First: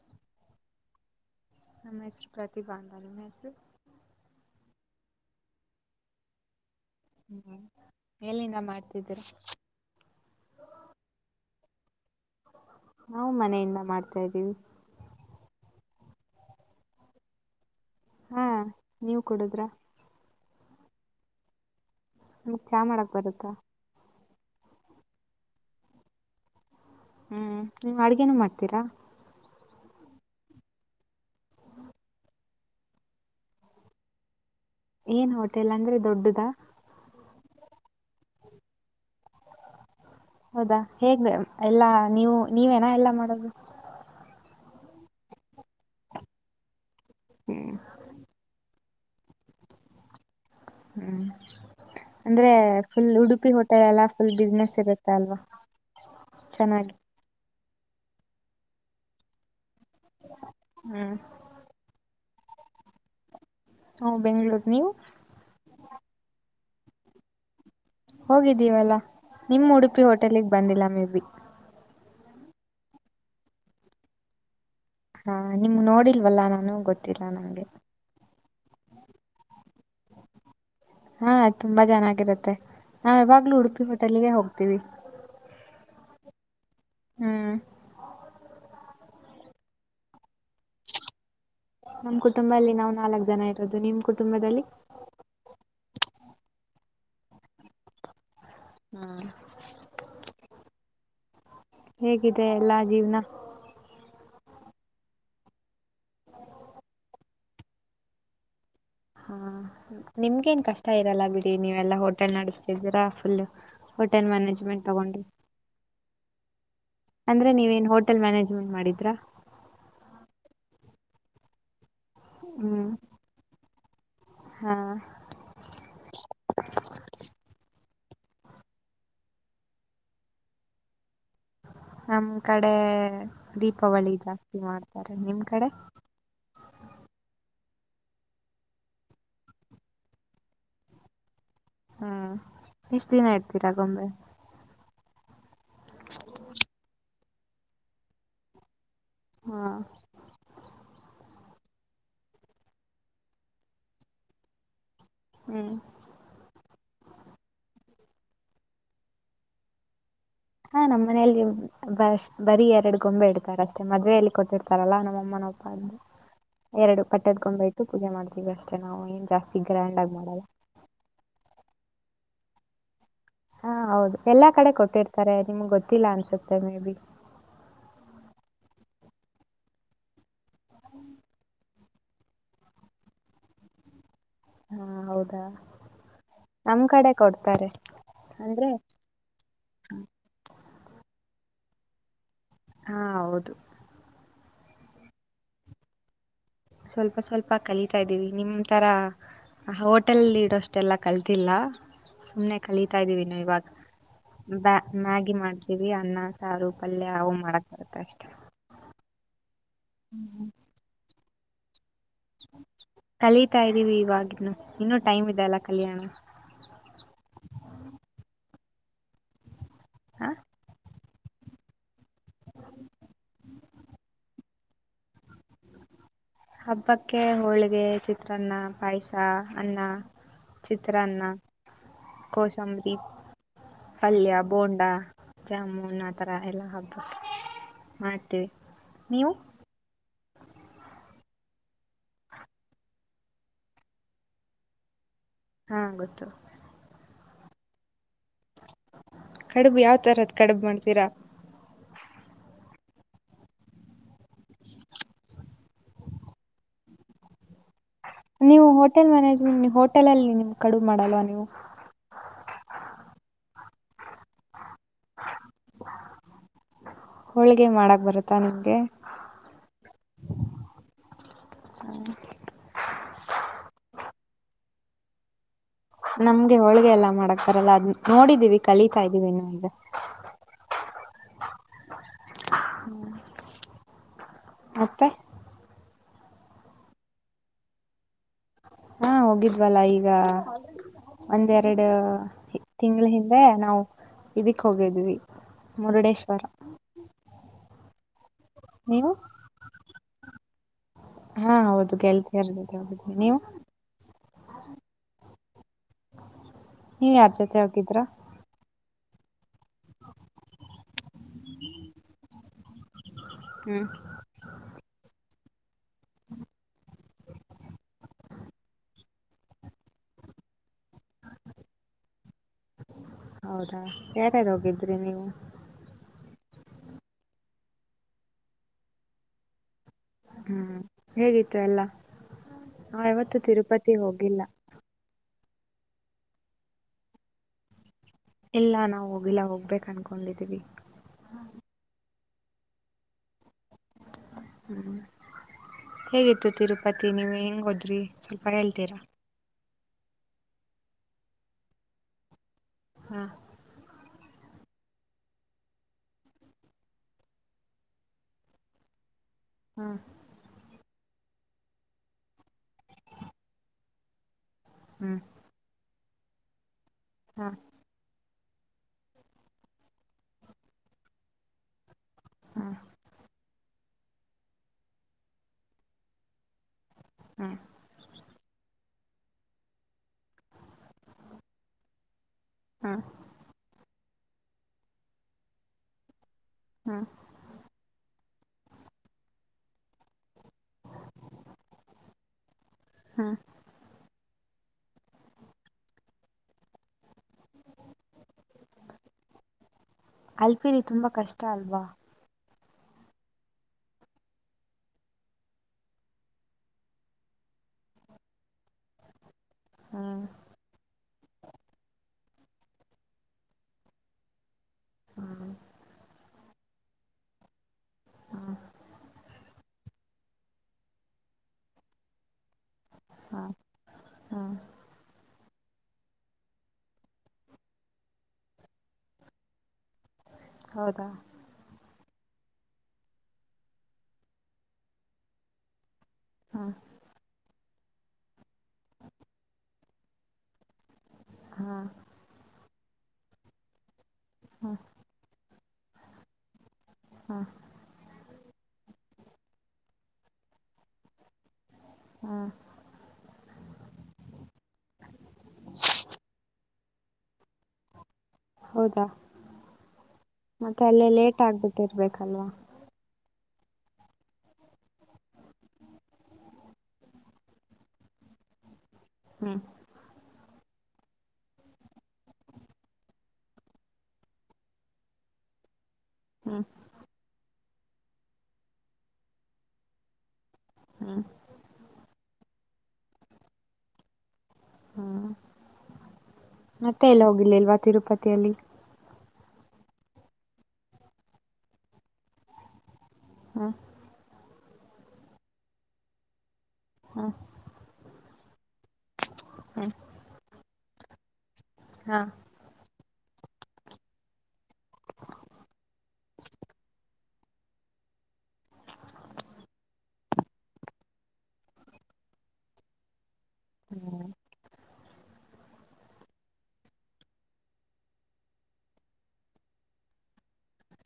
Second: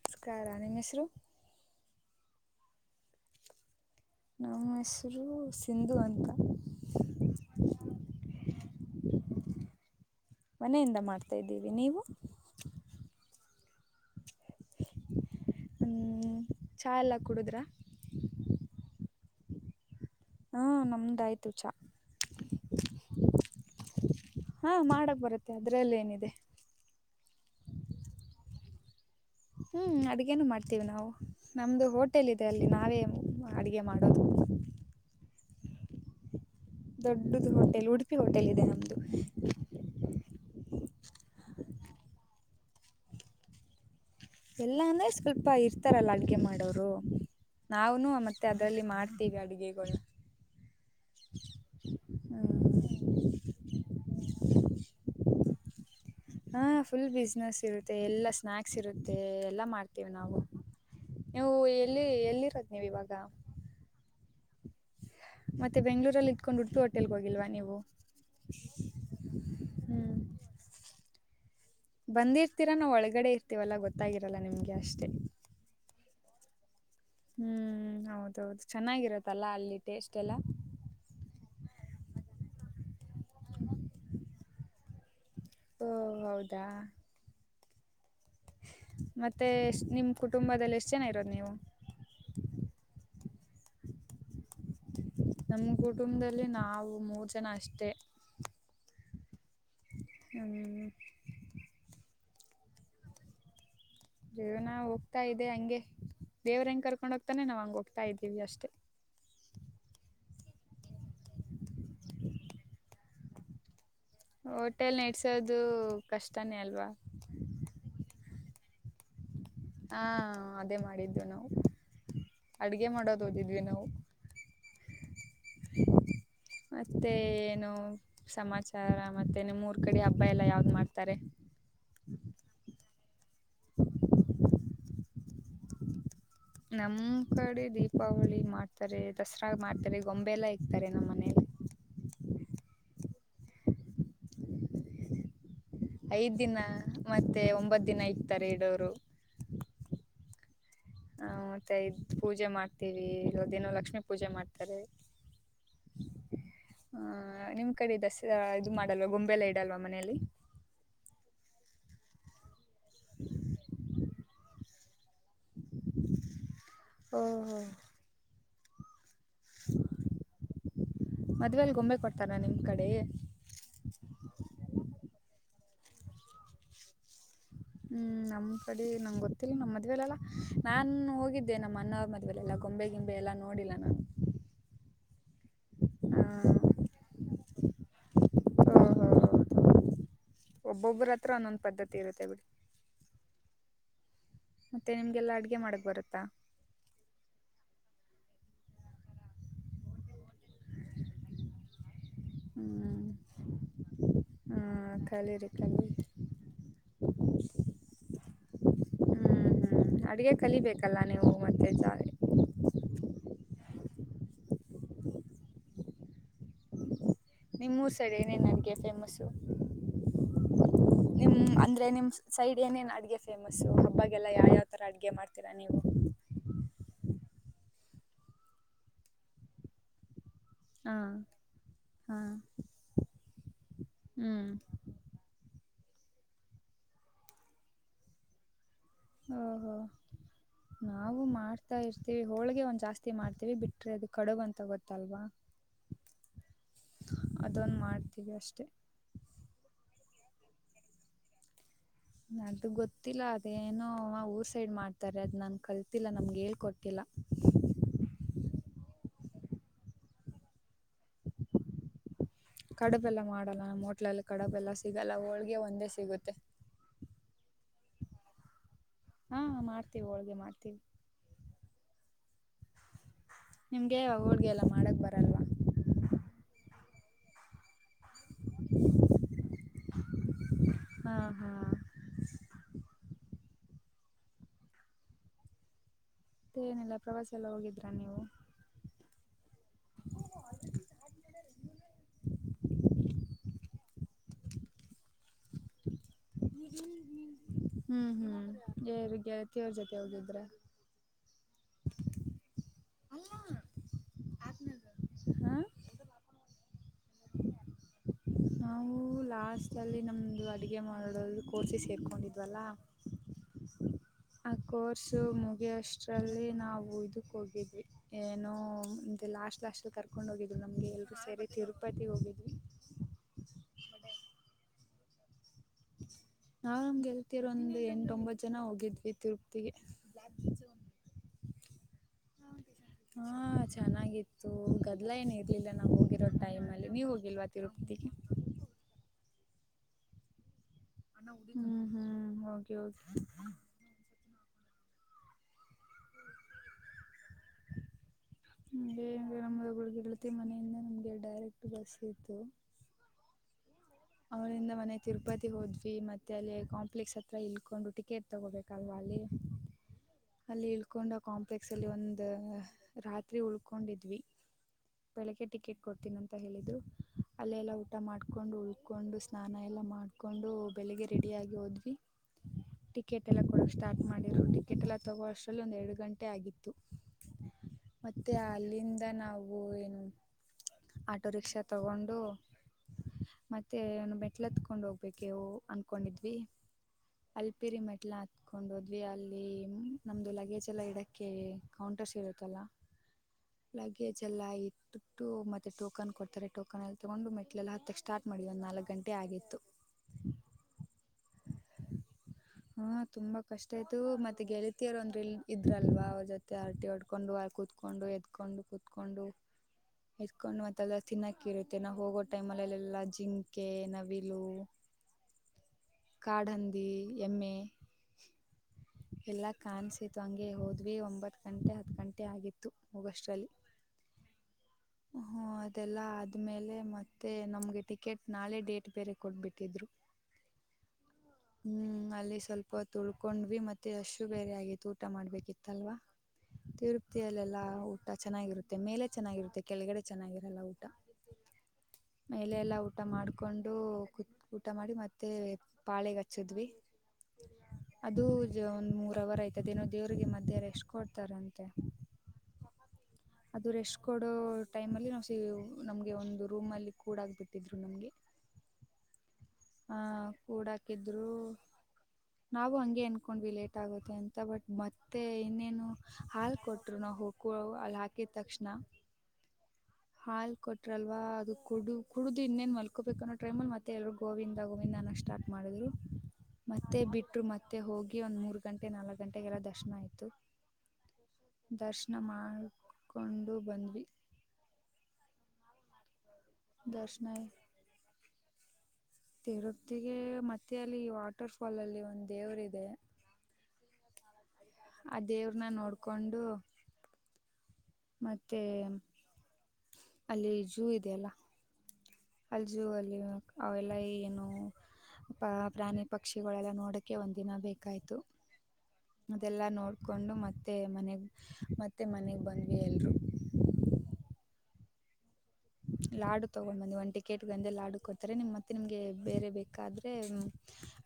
ನಮಸ್ಕಾರಣ ಮೆಸರು ನಮ್ಮ ಹೆಸರು ಪ್ರತಿ ಬಾಧಾನ ಮ ಹೆಸರು ನಮ್ಮ ಹೆಸರು ಸಿಂಧು ಅಂತ ಹ್ಮ ಎಲ್ಲಿಂದ ಮಾಡ್ತಿದ್ದೀರ ಮನೆಯಿಂದ ಮಾಡ್ತಾ ಇದ್ದೀವಿ ನೀವು ನಾವು ಮನೆಯಿಂದ ಮಾಡ್ತಾದೀವಿ ಹ ಚಾ ಎಲ್ಲ ಕುಡಿದ್ರಾ ಹಾ ನೀವ ಕೊಡುದ್ರ ಹಾ ನಮ್ದಾಯ್ತು ಚಾ ನಮಕ್ ಚಾ ಮಾಡಕ್ ಬರುತ್ತಾ ಹಾ ಮಾಡಕ್ ಬರುತ್ತೆ ಅದ್ರಲ್ಲ ಏನಿದೆ ಹ್ಮ್ ನೀವ್ ಅಡ್ಗೇನು ಮಾಡ್ತೀರಾ ಹ್ಮ್ ಅಡ್ಗೇನು ಮಾಡ್ತೀವಿ ನಾವು ನಮ್ದು ಹೋಟೆಲ್ ಇದೆ ಅಲ್ಲಿ ನಾವೇ ಅಡಗೆ ಮಾಡೋದು ಏನ್ ಹೋಟೆಲ್ ಅಂದ್ರೆ ದೊಡ್ಡದಾ ದೊಡ್ಡದು ಹೋಟೆಲ್ ಉಡುಪಿ ಹೋಟೆಲ್ ಇದೆ ನಮ್ದು ಹೌದಾ ಹೇಗ್ ಎಲ್ಲಾ ನೀವು ನೀವೇನ ಎಲ್ಲಾ ಮಾಡೋದು ಎಲ್ಲ ಅಂದ್ರೆ ಸ್ವಲ್ಪ ಇರ್ತಾರಲ್ಲ ಅಡ್ಗೆ ಮಾಡೋರು ಹ್ಮ್ ನಾವ್ನು ಮತ್ತೆ ಅದ್ರಲ್ಲಿ ಮಾಡ ಗಾಡಿಗೆ ಕಲ ಹ್ಮ್ ಅಂದ್ರೆ ಫುಲ್ ಹ್ಮ್. ಉಡುಪಿ ಹೋಟೆಲ್ ಎಲ್ಲಾ ಫುಲ್ ಬಿಸ್ನೆಸ್ ಇರುತ್ತ ಅಲ್ವಾ ಹಾ ಚೆನ್ನಾಗಿ ಫುಲ್ ಬಿಸ್ನೆಸ್ ಇರುತ್ತೆ ಎಲ್ಲಾ ಸ್ನಾಯಾಕ್ಸ್ ಇರುತ್ತೆ ಎಲ್ಲಾ ಮಾಡ್ತ ನಾವು ಹ್ಮ್ ನೀವು ಎಲ್ಲಿ ಎಲ್ಲಿರೋದ ನೀವು ಇವಾಗ ಬೆಂಗಳೂರ್ ನೀವು ಮತ್ತೆ ಬೆಂಗ್ಳೂರಲ್ಲಿ ಇಟ್ಕೊಂಡ್ ಉುಟ್ಟು ಹೋಟೆಲ್ಗ ಹೋಗಿಲ್ವಾ ನೀವು ಹೋಗಿದ್ದೀವಲ್ಲಾ ನಿಮ್ಮ ಉಡುಪಿ ಹೋಟೆಲಿಗೆ ಬಂದಿಲ್ಲ ಮೇಬ ಬಂದಿರ್ತೀರಾ ಒಳಗಡೆ ಇರ್ತೀವಲ್ಲಾ ಗೊತ್ತಾಗಿರಲ್ಲಾ ನಿಮ್ಗೆ ಅಷ್ಟೇ ಹಾ ನಿಮ್ಗ್ ನೋಡಿಲ್ವಲ್ಲಾ ನಾನು ಗೊತ್ತ ಹ್ಮ್ ಹೌದೌದು ಚೆನ್ನಾಗಿರತ್ತಲ್ಲಾ ಅಲ್ಲಿ ಟೇಸ್ಟ್ ಎಲ್ಲ ಹಾ ತುಂಬಾ ಚೆನ್ನಾಗಿರುತ್ತೆ ನಾವ ಇವಾಗ್ಲುೂ ಉಡುಪಿ ಹೋಟೆಲ್ಗೆ ಹೋಗ್ತೀವಿ ಓ ಹೌದಾ ಹ್ಮ್ ಮತ್ತೆ ನಿಮ ಕುಟುಂಬದಲ್ಲಿ ಎಷ್ಟು ಜನ ಇರೋದು ನೀವು ನಮ್ ಕುಟುಂಬದಲ್ಲಿ ನಾವ್ ನಾಲ್ಕ್ ಜನ ಇರೋದು ನಿಮ್ ಕುಟುಂಬದಲ್ಲಿ ನಿಮ್ಮ ಕುಟುಂಬದಲ್ಲಿ ನಾವು ಮೂರ್ ಜನ ಅಷ್ಟೇ ಹ್ಮ್ ಹ್ಮ ಹೇಗಿದೆ ಎಲ್ಲಾ ಜೀವನ ಜೇವ್ನ ಹೋಗ್ತಾ ಇದೆ ಹಂಗೆ ದೇವ್ರ ಹೆಂಗ್ ಕರ್ಕೊಂಡ್ ಹೋಗ್ತಾನೆ ನಾವ್ ಹಂಗ ಹೋಗ್ತಾ ಇದ್ದೀವಿ ಅಷ್ಟೇ ಹಾ ನಿಮ್ಗೇನ್ ಕಷ್ಟ ಇರಲ್ಲ ಬಿಡಿ ನೀವೆಲ್ಲಾ ಹೋಟೆಲ್ ನಡೆಸ್ತಿದೀರಾ ಫುಲ್ ಹೋಟೆಲ್ ಮ್ಯಾನೇಜ್ಮೆಂಟ್ ಹೋಟೆಲ್ ತಗೊಂಡ್ರಿ ನೆಡ್ಸೋದು ಕಷ್ಟನೇ ಅಲ್ವಾ ಅಂದ್ರೆ ನೀವ ನ್ ಹೋಟೆಲ್ ಮ್ಯಾನೇಜ್ಮ ಇನ್ ಮಾಡಿದ್ರಾ ಹಾ ಅದೇ ಮಾಡಿದ್ವಿ ನಾವು ಹ್ಮ್ ಅಡ್ಗೆ ಮಾಡೋದು ಓದಿದ್ವಿ ನಾವು ಹಾ ಮತ್ತುತನೋ ಸಮಾಚಾರ ಮತ್ತೆ ನಿಮ್ಮ್ ಮೂರ್ ಕಡೆ ಹಬ್ಬ ಎಲ್ಲಾ ಯಾವ್ದ್ ಮಾಡ್ತಾರೆ ನಮ್ ಕಡೆ ದೀಪಾವಳಿ ಜಾಸ್ತಿ ಮಾಡ್ತಾರೆ ನಿಮ್ ಕಡೆ ನಮ್ ಕಡೆ ದೀಪಾವಳಿ ಮಾಡ್ತಾರೆ ದಸರಾ ಮಾಡ್ತಾರೆ ಗೊಂಬೆಲ್ಲ ಇಕ್ತಾರೆ ನಮ್ಮ್ ಮನೇಲಿ ಹ್ಮ್ ಇಷ್ಟ ದಿನ ಇರ್ತೀರ ಗೊಂಬೆ ಐದ್ ದಿನ ಮತ್ತೆ ಒಂಬತ್ ದಿನ ಇಕ್ತಾರೆ ಇಡೋರು ಹ್ಮ ಹ ಮತ್ತೆ ಇದ್ ಪೂಜೆ ಮಾಡ್ತೀವಿ ಇಲ್ಲ ದೇನೋ ಲಕ್ಷ್ಮೀ ಪೂಜೆ ಮಾಡ್ತಾರೆ ಹ್ಮ್ ಆ ನಿಮ್ ಕಡೆ ದಸ ಇದು ಮಾಡಲ್ವ ಗೊಂಬೆಲ್ಲ ಇಡಲ್ವ ಮನೇಲಿ ಹಾ ನಮ್ಮ್ ಮನೆಯಲ್ಲಿ ಬ್ ಬರೀ ಎರಡು ಗೊಂಬೆ ಇಡ್ತಾರ ಅಷ್ಟೇ ಮದ್ಯಲ್ಲಿ ಕೂತಿರ್ತಾರಲ್ಲಾ ನಮ್ಮ ಅಮ್ಮನಪ್ಪ ಅ ಎರಡು ಪಟ್ಟೆದಕೊಂಡ್ ಬಯತು ಪೂಜೆ ಮಾಡ್ತೀವಿ ಅಷ್ಟೇ ನಾವು ಜಾಸ್ತಿ ಗ್ರ್ಯಾಂಡ್ ಆಗಿ ಮಾಡಲ್ಲ ತರ ನಿಮ್ ಕಡೆ ಹಾ ಹೌದು ಎಲ್ಲಾ ಕಡೆ ಕೊಟ್ಟಿರ್ತಾರೆ ನಿಮ್ಗ್ ಗೊತ್ತಿಲ್ಲ ಅನ್ಸುತ್ತೆ ಮೇ ಬಿ ಹ್ಮ್ ನಮ್ ಕಡೆ ನಂಗ್ ಗೊತ್ತಿಲ್ಲ ನಮ್ಮ ಮದ್ವೆಲೆಲ್ಲಾ ನಾನ್ ಹೋಗಿದ್ದೆ ನಮ್ಮ ಅಣವ ಮದ್ವೆಲೆಲ್ಲಾ ಗಂಬೆ ಗಿಂಬೆ ಎಲ್ಲ ನೋಡಿಲ್ಲ ನಾನು ಹಾ ಹೌದಾ ಹ ನಮ್ ಕಡೆ ಕೊಡ್ತಾರೆ ಅಂದ್ರೆ ಹ್ಮ ಒಬ್ಬೊಬ್ಬ್ರ ಹತ್ರ ಒಂದೊಂದ್ ಪದ್ಧತಿ ಇರುತ್ತೆ ಬಿಡಿ. ಹಾ ಹೌದು ಮತ್ತೆ ನಿಮ್ಗೆಲ್ಲಾ ಅಡ್ಗೆ ಮಾಡಕ್ ಬರುತ್ತಾ. ಸ್ವಲ್ಪ ಸ್ವಲ್ಪ ಕಲಿತಾ ಇದ್ದೀವಿ ನಿಮ ತರಾ ಹೋಟೆಲ್ಲಿ ಇಡೋಷ್ಟೆಲ್ಲಾ ಕಲ್ತಿಲ್ಲ ಸುಮ್ನೆ ಕಲಿತಾ ಹ್ಮ್ ಇದ್ದೀವಿ ಇನ್ನು ಇವಾಗ ಹ್ಮ ಬ್ಯಾ ಮ್ಯಾಗಿ ಕಲೀರಿ ಕಲೀರಿ ಮಾಡ್ತೀವಿ ಅನ್ನ ಸಾರು ಪಲ್ಯ ಅವು ಮಾಡಕ್ ಬರುತ್ತೆ ಅಷ್ಟೇ ಹ ಹ್ಞೂ ಹ್ಞೂ ಅಡುಗೆ ಕಲಿಬೇಕಲ್ಲ ನೀವು ಮತ್ತೆ ಜಾಲ ಇನ್ನುೂ ಟೈಮ್ ಇದೆಲ್ಲ ಕಲಿಯಣ ನಿಮ್ಮೂರ ಸೈಡ್ ಏನೇನ ಫೇಮಸ್ಸು ಹಾ ನಿಮ್ ಅಂದ್ರೆ ನಿಮ್ಮ್ ಸೈಡ್ ಏನೇನು ಅಡುಗೆ ಫೇಮಸ್ಸು ಹಬ್ಬಗೆಲ್ಲ ಯಾವ ಯಾವ ತರ ಅಡುಗೆ ಮಾಡ್ತೀರಾ ನೀವು ಹಬ್ಬಕ್ಕೆ ಹೋಳಿಗೆ ಚಿತ್ರಾನ್ನ ಪಾಯಸ ಅನ್ನ ಹಾ ಚಿತ್ರಾನ್ನ ಹಾ ಕೋಸಂಬರಿ ಪಲ್ಯ ಹ್ಮ್ ಬೋಂಡಾ ಜಾಮೂನ್ ಆತರ ಎಲ್ಲ ಹಬ್ಬಕೆ ಮಾಡ್ತೀವಿ. ನೀವು ಓಹೋ ನಾವು ಮಾಡ ಮಾಡ್ತಾ ಇರ್ತೀವಿ ಹೋಳಗೆ ಒಂದ್ ಜಾಸ್ತಿ ಮಾಡ್ತೀವಿ ಬಿಟ್ರೆ ಅದು ಕಡುಬ ಅಂತ ಗೊತ್ತಲ್ವಾ ಹಾ ಗೊತ್ತು ಅದೊಂದ ಮಾಡ್ ಕಡುಬು ಯಾವತರದ ಕಡುಬು ಮಾಡ್ತೀರಾ. ಅದು ಗೊತ್ತಿಲ್ಲ ಅದೇನೋ ಊರ್ ಸೈಡ್ ಮಾಡ್ತಾರೆ ಅದ್ ನನ್ ಕಲ್ತಿಲ್ಲಾ ನಮ್ಗೆ ಹೇಳ್ಕೊಟ್ಟಿಲ್ಲ. [inaudible] ನೀವು ಹೋಟೆಲ್ ಮ್ಯಾನೇಜ್ಮೆಂಟ್ ಹೋಟೆಲಲ್ಲಿ ನಿಮ ಕಡುಬು ಮಾಡಲ್ವಾ ನೀವು ಕಡಬೆಲ್ಲ ಮಾಡಲ್ಲ ನಮ್ಮ ಹೋಟ್ಲೆಲ್ಲಿ ಕಡಬ ಎಲ್ಲ ಸ್ ಸಿಗಲ್ಲ ಹೋಳ್ಗೆ ಒಂದೇ ಸಿಗುತ್ತೆ ಗೆ ಮಾಡಕ್ ಬರುತ್ತಾ ನಿಮ್ಗೆ ಹಾ ಮಾಡ್ತೀವಿ ಹೋಳ್ಗೆ ಮಾಡ್ತೀವಿ ನಿಮ್ಗೆ ಹೋಳ್ಗೆ ಎಲ್ಲ ಮಾಡಕ್ ಬರಲ್ವಾ ನಮ್ಗೆ ಹೋಳ್ಗೆ ಎಲ್ಲಾ ಮಾಡಕ್ತಾರಲ್ಲ ಅದ್ ನೋಡಿದ್ದೀವಿ ಕಲೀತಾ ಇದ್ದೀವಿ ಏನುಂದರೆ ಹಾ ಹಾ ಹ್ಮ ಮತ್ತೆ ಮತ್ತೆ ಏನಿಲ್ಲ ಪ್ರವಾಸ ಎಲ್ಲ ಹೋಗಿದ್ರಾ ನೀವು ಹಾ ಹೋಗಿದ್ವಲ್ಲ ಈಗ ಒಂದರಡು ತಿಂಗಳ ಹಿಂದೆ ನಾವು ಇದಕ್ ಹೋಗಿದ್ವಿ ಮುರ್ಡೇಶ್ವರ ಹ್ಮ್ ಹ್ಮ್ ನೀವು ಗೆಳತಿ ಅವ್ರ್ ಜೊತೆ ಹೋಗಿದ್ರ ಹಾ ಹೌದು ಗೆಳತೀರ ಜೊತೆ ಹೋಗಿದೆ ನೀವು ಹಾ ನೀವ್ ಯಾರ್ ಜೊತೆ ಹೋಗಿದ್ರ ನಾವು ಲಾಸ್ಟ್ ಅಲ್ಲಿ ನಮ್ದ ಅಡುಗೆ ಮಾಡದು ಕೋರ್ಸಿ ಸೇರ್ಕೊಂಡಿದ್ವಲ್ಲ ಹ್ಮ್ ಆ ಕೋರ್ಸ್ ಮು ಹ ಅಷ್ಟರಲ್ಲಿ ನಾವು ಇದಕ್ ಹೋಗಿದ್ವಿ ಏನೋ ಲಾಸ್ಟ್ ಲಾಸ್ಟ್ ಅಲ್ಲಿ ಕರ್ಕೊಂಡ್ ಹೋಗಿದ್ವಿ ಹಂಗೆ ಎಲ್ಲರು ಸೇರಿ ತಿರುಪತಿಗೆ ಹೋಗಿದ್ವಿ ಹೌದಾ ಯಾರ್ಯಾರು ಹೋಗಿದ್ರಿ ನೀವು ನಾವು ನಮ್ ಗೆಳತಿಯರು ಒಂದ ಎಂಟ ಒಂಬತ್ತು ಜನ ಹೋಗಿದ್ದಿ ತಿರುಪತಿಗೆ ಹ್ಮ್ ಹೇಗಿತ್ತು ಎಲ್ಲಾ ಹಾ ಹೋಗಿಲ್ಲ ಚೆನ್ನಾಗಿತ್ತು ಗದಲ ಏನ ಇರ ಇಲ್ಲ ನಾವು ಹೋಗಿರೋ ಟೈಮ್ ಅಲ್ಲಿ ನೀವು ಹೋಗಿಲ್ವಾ ತಿರುಪತಿಗೆ ಇಲ್ಲಾ ನಾವವು ಹೋಗಿಲ್ಲಾ ಹೋಗ್ಬೇಕ ಅನ್ಕೊಂಡಿದ್ದೀವಿ ಓಕೆ ಕೆ [inaudible] ಹ್ಮ್ ಹೇಗಿತ್ತು ತಿರುಪತಿ ನೀವ್ ಹೆಂಗ್ೋದ್ರಿ ಸ್ವಲ್ಪ ಅರಲ್ ತರ ಇಗೆಳತಿ ಮನೆಯಿಂದ ನಮಗೆ ಡೈರೆಕ್ಟ್ ಬಸ್ ಇತ್ತು ಹಾ ಅವರಿಂದ ಮನೆ ತಿರುಪತಿ ಹೋದ್ವಿ ಮತ್ತೆ ಅಲ್ಲಿ ಕಾಂಪ್ಲೆಕ್ಸ್ ಹತ್ರ ಇಲ್ಕೊಂಡು ಟಿಕೆಟ್ ತಗೋಬೇಕಲ್ವಾ ಅಲ್ಲಿ ಹ್ಮ ಉಕೊಂಡ ಕಾಂಪ್ಲೆಕ್ಸ್ ಅಲ್ಲಿ ಒಂದು ರಾತ್ರಿ ಉಳ್ಕೊಂಡಿದ್ವಿ ಹ್ಮ್ ಬೆಳಗ್ಗೆ ಟಿಕೆಟ್ ಕೊಡ್ತೀನ ಅಂತ ಹೇಳಿದು ಹಾ ಅಲ್ಲೆ ಎಲ್ಲಾ ಊಟ ಮಾಡ್ಕೊಂಡು ಕೊಂಡು ಸ್ನಾನ ಎಲ್ಲ ಮಾಡಕೊಂಡು ಬೆಳಿಗ್ಗೆ ರೆಡಿ ಆಗಿ ಹೋದ್ವಿ ಹಾ ಟಿಕೆಟ್ ಎಲ್ಲ ಕೊಡ ಸ್ಟಾರ್ಟ್ ಮಾಡಿರು ಟಿಕೆಟ್ ಎಲ್ಲ ತಗೋ ಅಷ್ಟ್ರಲ್ಲಿ ಒಂದ ಎರಡು ಗಂಟೆ ಆಗಿತ್ತು ಹ್ಮ್ ಮತ್ತೆ ಅಲ್ಲಿಂದ ನಾವು ಏನು ಆಟೋ ರಿಕ್ಷಾ ತಗೊಂಡು ಹಾ ಮತ್ತೆ ಒ ಮೆಟ್ಲ ಹತ್ಕೊಂಡ್ ಹೋಗ್ಬೇಕವು ಅನ್ಕೊಂಡಿದ್ವಿ ಹಾ ಅಲ್ಪಿರಿ ಮೆಟ್ಲ ಕತ್ಕೊಂಡ್ ಹೋದ್ವಿ ಅಲ್ಲಿ ನಮ್ದು ಲಗೇಜ್ ೆಲ್ಲ ಇಡಕ್ಕೆ ಕೌಂಟರ್ಸ್ ಇರುತ್ತಲ್ಲ ಹಾ ಲಗೇಜ್ ಎಲ್ಲಾ ಇಟ್ಟಟ್ಟು ಮತ್ತೆ ಟೋಕನ್ ಕೊಡ್ತಾರೆ ಟೋಕನ್ ಎಲ್ಲಿ ತಗೊಂಡು ಮೆಟ್ಟಟ್ಲೆ ಎಲ್ಲ ಹತ್ತಕ್ಷಣ ಮಡಿ ಒಂದು ನಾಲ್ಕು ಗಂಟೆ ಆಗಿತ್ತು ಅಲ್ಪಿರಿ ತುಂಬಾ ಕಷ್ಟ ಅಲ್ವಾ ಹ್ಮ ತುಂಬಾ ಕಷ್ಟ ಆಯ್ತು ಮತ್ತೆ ಗೆಳಿತಿಯರು ಒಂದ್ರ ಇ ಇದ್ರಲ್ವಾ ಅವ್ರ ಜೊತೆ ಆರ್ಟಿ ಹೊಡ್ಕೊಂಡು ಕುೂತ್ಕೊಂಡು ಎದ್ಕೊಂಡು ಕುೂತ್ಕೊಂಡು ಹ್ಮ್ ಎದಕೊಂಡು ಮತ್ತಲ್ಲ ತಿನ್ನೋಕ ಇರುತ್ತೆ ನಾವು ಹೋಗೋ ಟೈಮ್ ಅಲ್ಲಲ್ಲೆಲ್ಲ ಜಿಂಕೆ ನವಿಲು ಹ್ಮ್ ಕಾಡಂದಿ ಎಮ್ಮೆ ಹಾ ಎಲ್ಲ ಕಾಣಸತ್ತು ಹಂಗೆ ಹೋದ್ವಿ ಒಂಬತ್ ಗಂಟೆ ಹತ್್ ಗಂಟೆ ಆಗಿತ್ತು ಹೋಗಷ್ಟಲ್ಲಿ [inaudible] ಹ್ಮ್ ಹ್ಮ್ ಹ್ಮ ಅದೆಲ್ಲಾ ಆದ್ಮೇಲೆ ಮತ್ತೆ ನಮ್ಗೆ ಟಿಕೆಟ್ ನಾಳೆ ಡೇಟ್ ಬೇರೆ ಕೊಟ್ಬಿಟ್ಟಿದ್ರು ಹೌದಾ ಹ್ಮ್ ಅಲ್ಲಿ ಸ್ವಲ್ಪ ತುಳ್ಕೊಂಡ್ವಿ ಮತ್ತೆ ಅಷ್ಟು ಬೇರೆ ಆಗಿತ್ತು ಊಟ ಮಾಡ್ಬೇಕಿತ್ತಲ್ವಾ ಹ್ಮ್ ತಿರುಪ್ತಿಯಲ್ಲೆಲ್ಲಾ ಊಟ ಚೆನ್ನಾಗಿರುತ್ತೆ ಮೇಲೆ ಚೆನ್ನಾಗಿರುತ್ತೆ ಕೆಳಗಡೆ ಚೆನ್ನಾಗಿರಲ್ಲ ಊಟ ಹ್ಮ್ ಮೇಲೆ ಎಲ್ಲ ಊಟ ಮಾಡಕೊಂಡು ತ್ ಊಟ ಮಾಡಿ ಮತ್ತೆ ಪಾಳೆಗ ಹಚ್ಚಿದ್ವಿ ಹ್ಮ್ ಅದು ಒಂದ್ ಮೂರ್ ಅವರ್ ಆಯ್ತದ ಏನೋ ದೇವ್ರರಿಗೆ ಮಧ್ಯಹ ರ ಎಷ್ಟ್ ಕೊಡ್ತಾರಂತೆ ಹ್ಮ ಅದು ರೆಸ್್ ಕೊಡೋ ಟೈಮ್ ಅಲ್ಲಿ ನಾವು ನಮ್ಗೆ ಒಂದು ರೂಮ್ ಅಲ್ಲಿ ಕೂಡ ಆಗ ಬಿಟ್ಟಿದ್ರು ನಮ್ಗೆ ಹೌದಾ ಹ ಮತ್ತೆ ಅಲ್ಲೇ ಕೂಡಾಕಿದ್ರು ಲೇಟ್ ಆಗ್ಬಿಟ್ಟಿರ್ಬೇಕಲ್ವಾ ನವು ಹಂಗಗೆ ಏನ್ ಹಕೊಂಡ್ ಲೇಟ್ ಆಗುತ್ತೆ ಅಂತ ಬಟ್ ಮತ್ತೆ ಇನ್ನೇನು ಹಾಲ್ ಕೊಟ್ಟರು ನಾವು ಹಕ ಅಲ್ಲಿ ಹಾಕಿದ ತಕ್ಷಣ ಹ್ಮ್ ಮಲ್ ಕೊಟ್ರಲ್ವಾ ಅದು ಕುಡಡು ಕುಡು ಇನ್ನೇನ್ ಮಲ್ಕೋಬೇಕು ಅೋ ್ರೈಮಲ್ ಮತ್ತೆ ಎಲ್ರಿಗ ಗೋವಿಂದ ಗೋವಿಂದನ ಸ್ಟಾ್ಟಪ್ ಮಾಡಿದ್ರು ಹ್ಮ್ ಮತ್ತೆ ಬಿಟ್ಟರು ಮೆ ಮತ್ತೆ ಹೋಗಿ ಒಂದ್ ಮೂರ್ ಗಂಟೆ ನಾಲ್ಕ ಗಂಟೆಗೆಲ್ಲ ದರ್ಶನ ಆಯ್ತು ಹ್ಮ್ ದರ್ಶನ ಮಾಡ ಮಾಡಡ್ಕೊಂಡು ಬಂದ್ವಿ ಹ್ಮ್ ಮತ್ತೆ ಎಲ್ಲಿ ಹೋಗಿಿಲ್ಲಲ್ವಾ ತಿರುಪತಿಯಲ್ಲಿ ತಿರುಪತಿಿಗೆ ಮತ್ತೆ ಅಲ್ಲಿ ವಾಟರ್ ಫಾಲ್ ಅಲ್ಲಿ ಒಂದು್ ದೇವರ ಇದೆ ಹ್ಮ ಆ ದೇವ್ರನ್ನ ನೋಡ್ಕೊಂಡು ಹ್ಮ ಮತ್ತೆ ಅಲ್ಲಿ ಜಝೂ ಇದೆಯಲ್ಲ ಹಾ ಅಲ್ಲಿ ಜುವಲ್ಲಿ ಅಲ್ಲಿ ಅವೆಲ್ಲ ಏನು ಪ್ರಾಣಿ ಪಕ್ಷಿಗಳೆಲ್ಲ ನೋಡಕ್ಕೆೆ ಒಂದು ದಿನ ಬೇಕಾಯ್ತು ಅದೆಲ್ಲಾ ನೋಡ್ಕೊಂಡು ಮತ್ತೆ ಮನೆಗ್ ಮತ್ತೆ ಮನೆಗ್ ಬಂದ್ವಿ ಎಲ್ರು ಹ್ಮ್ ಲಾಡು ತಗೊಂಡ್ ಬಂದಿ ಒಂದು ಟಿಕೆಟ್ ಒಂದು ಲಾಡು ಕೊಡ್ತಾರೆ ನಿಮ್ ಮತ್ತೆ ನಿಮ್ಗೆ ಬೇರೆ ಬೇಕಾದ್ರೆ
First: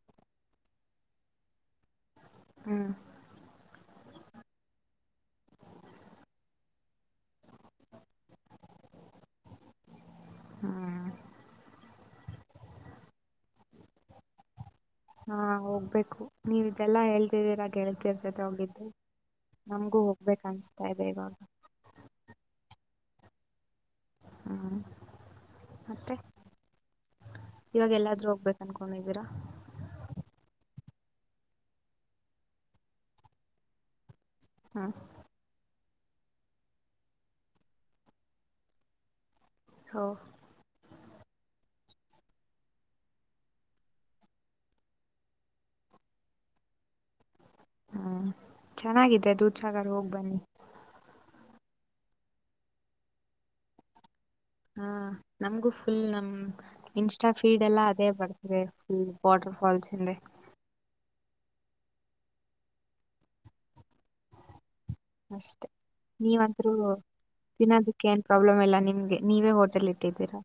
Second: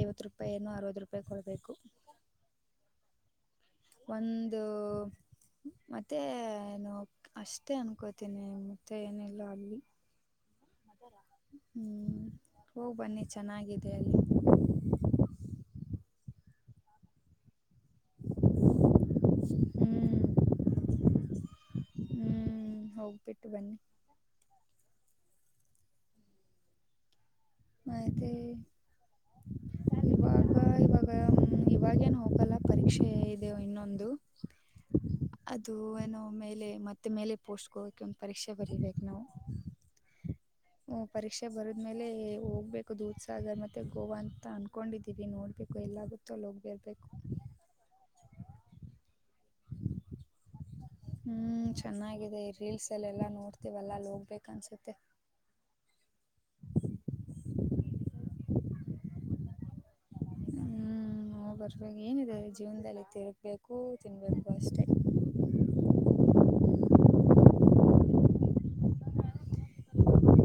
ಐವತ್ತು ರೂಪಾಯಿ ಏನ್ನು ಅರವತ್ತು ರೂಪಾಯಿ ಕೊಡಬೇಕು ಹ್ಮ್ ಒಂದು ಮತ್ತೆ ಏನು ಅಷ್ಟೇ ಅನ್ಕೋತೀನಿ ಮತ್ತೆ ಏನಿಲ್ಲ ಆಗ್ಲಿ ಹ್ಮ್ ಹ್ಮ್ ಹೋಗ್ ಬನ್ನಿ ಚೆನ್ನಾಗಿದೆ ಅಲ್ಲಿ ಹಾ ಹೋಗ್ಬೇಕು ನೀವ ಇದೆಲ್ಲಾ ಹೇಳ್ತರಿ ರೆ ಗೆಳತಿಯರ್ ಜೊತೆ ಹೋಗಿದ್ದು ನಮ್ಗೂ ಹೋಗ್ಬೇಕು ಅನಿಸ್ತಾ ಇದೆ ಇವಾಗ ಹ್ಮ್ ಹೋಗ್ಬಿಟ್ಟು ಬನ್ನಿ ಹ್ಮ್ ಮತ್ತೆ ಇವಾಗ ಎಲ್ಲಾದ್ರೂ ಮತ್ತೆ ಹೋಗ್ಬೇಕ ಅನ್ಕೊಂಡಿದ್ದೀರಾ ಇವಾಗ ಇವಾಗ ಇವಾಗೇನು ಹೋಗಲ್ಲ ಪರೀಕ್ಷೆ ಇದೆವು ಇನ್ನೊಂದು ಹ್ಮ ಇದು ಏನೋ ಮೇಲೆ ಮತ್ತೆ ಮೇಲೆ ಪೋಸ್ಟ್ಕೋಗಕ ಒಂದು ಪರೀಕ್ಷೆ ಬರೀಬೇಕು ನಾವು ಹೌ ಹ ಪರೀಕ್ಷೆ ಬರದ್ಮೇಲೆ ಹೋಗ್ಬೇಕು ದೂಧಸಾಗರ್ ಮತ್ತುತ್ತ ಗೋವಾ ಅಂತ ಅನ್ಕೊಂಡಿದೀವಿ ನೋಡಬೇಕು ಎಲ್ಲಾಗುತ್ತೋ ಅಲ್ಲಿ ಹೋಗಿಬೇರಬೇಕು ಹ್ಮ ಚೆನ್ನಿದ್ದ ದೂದಸಾಗರ್ ಹೋಗ್ ಬನ್ನಿ ಹ್ಮ್ ಚೆನ್ನಾಗಿದೆ ರೀಲ್ಸ್ ಎಲ್ಲ ಎಲ್ಲಾ ನೋಡ್ತಿವಲ್ಲಾಲ್ಲಿ ಹೋಗ್ಬೇಕ ಹಾ ಅನ್ಸುತ್ತೆ ನಮಗೂ ಫುಲ್ ನಮ್ ಇನ್ಸ್ಟಾ ಫೀಡ್ ಎಲ್ಲಾ ಅದೇ ಬರ್ತದೆ ಫುಲ್ ವಾಟರ್ ಫಾಲ್ಸ್ ಅಂದ್ರೆ ಹ್ಮ ನಾವು ಬರ್ಬೇಕಾಗ ಏನಿದೆ ಜೀವನದಲ್ಲಿ ತಿರಬೇಕು ತಿನ್ನಬೇಕು ಅಷ್ಟೇ ಅಷ್ಟೆ ನೀವಂದ್ರೂ ತಿನೋದಕ್ಕೆ ಏನ್ ಪ್ರಾಬ್ಲಮ್ ಎಲ್ಲ ನಿಮ್ಗೆ ನೀವೇ ಹೋಟೆಲ್ ಇಟ್ಟಿದ್ದೀರಾ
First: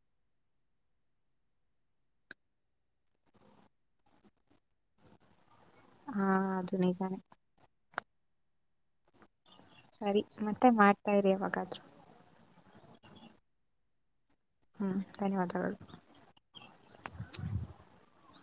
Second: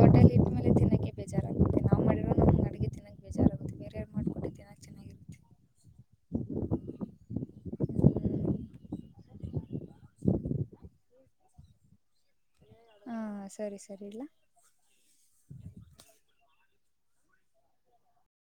ಹೋಟೆಲ್ ಇಟ್ಟ ಮೇಲೆ ತಿನ್ನಕ್ಕೆ ಬೇಜಾರಾಗುತ್ತೆ ನಾವು ಮಾಡಿರೋ ನಮ್ಗೆ ಅಡುಗೆ ತಿನ್ನಕ್ಕೆ ಬೇಜಾರಾಗುತ್ತೆ ಬೇರೆಯವ್ರು ಮಾಡ್ಕೊಟ್ಟೆ ತಿನ್ನಕ್ಕೆ ಚೆನ್ನಾಗಿರುತ್ತೆ ಹ ಅದು ನಿಜಾನೆ ಹ್ಮ್ ಸರಿ ಮತ್ತೆ ಮಾಡ್ತಾ ಇರಿ ಯವಾಗಾದ್ರೂ ಹಾ ಸರಿ ಸರಿ ಇಲ್ಲ ಹ್ಮ್ ಧನ್ಯವಾದಗಳು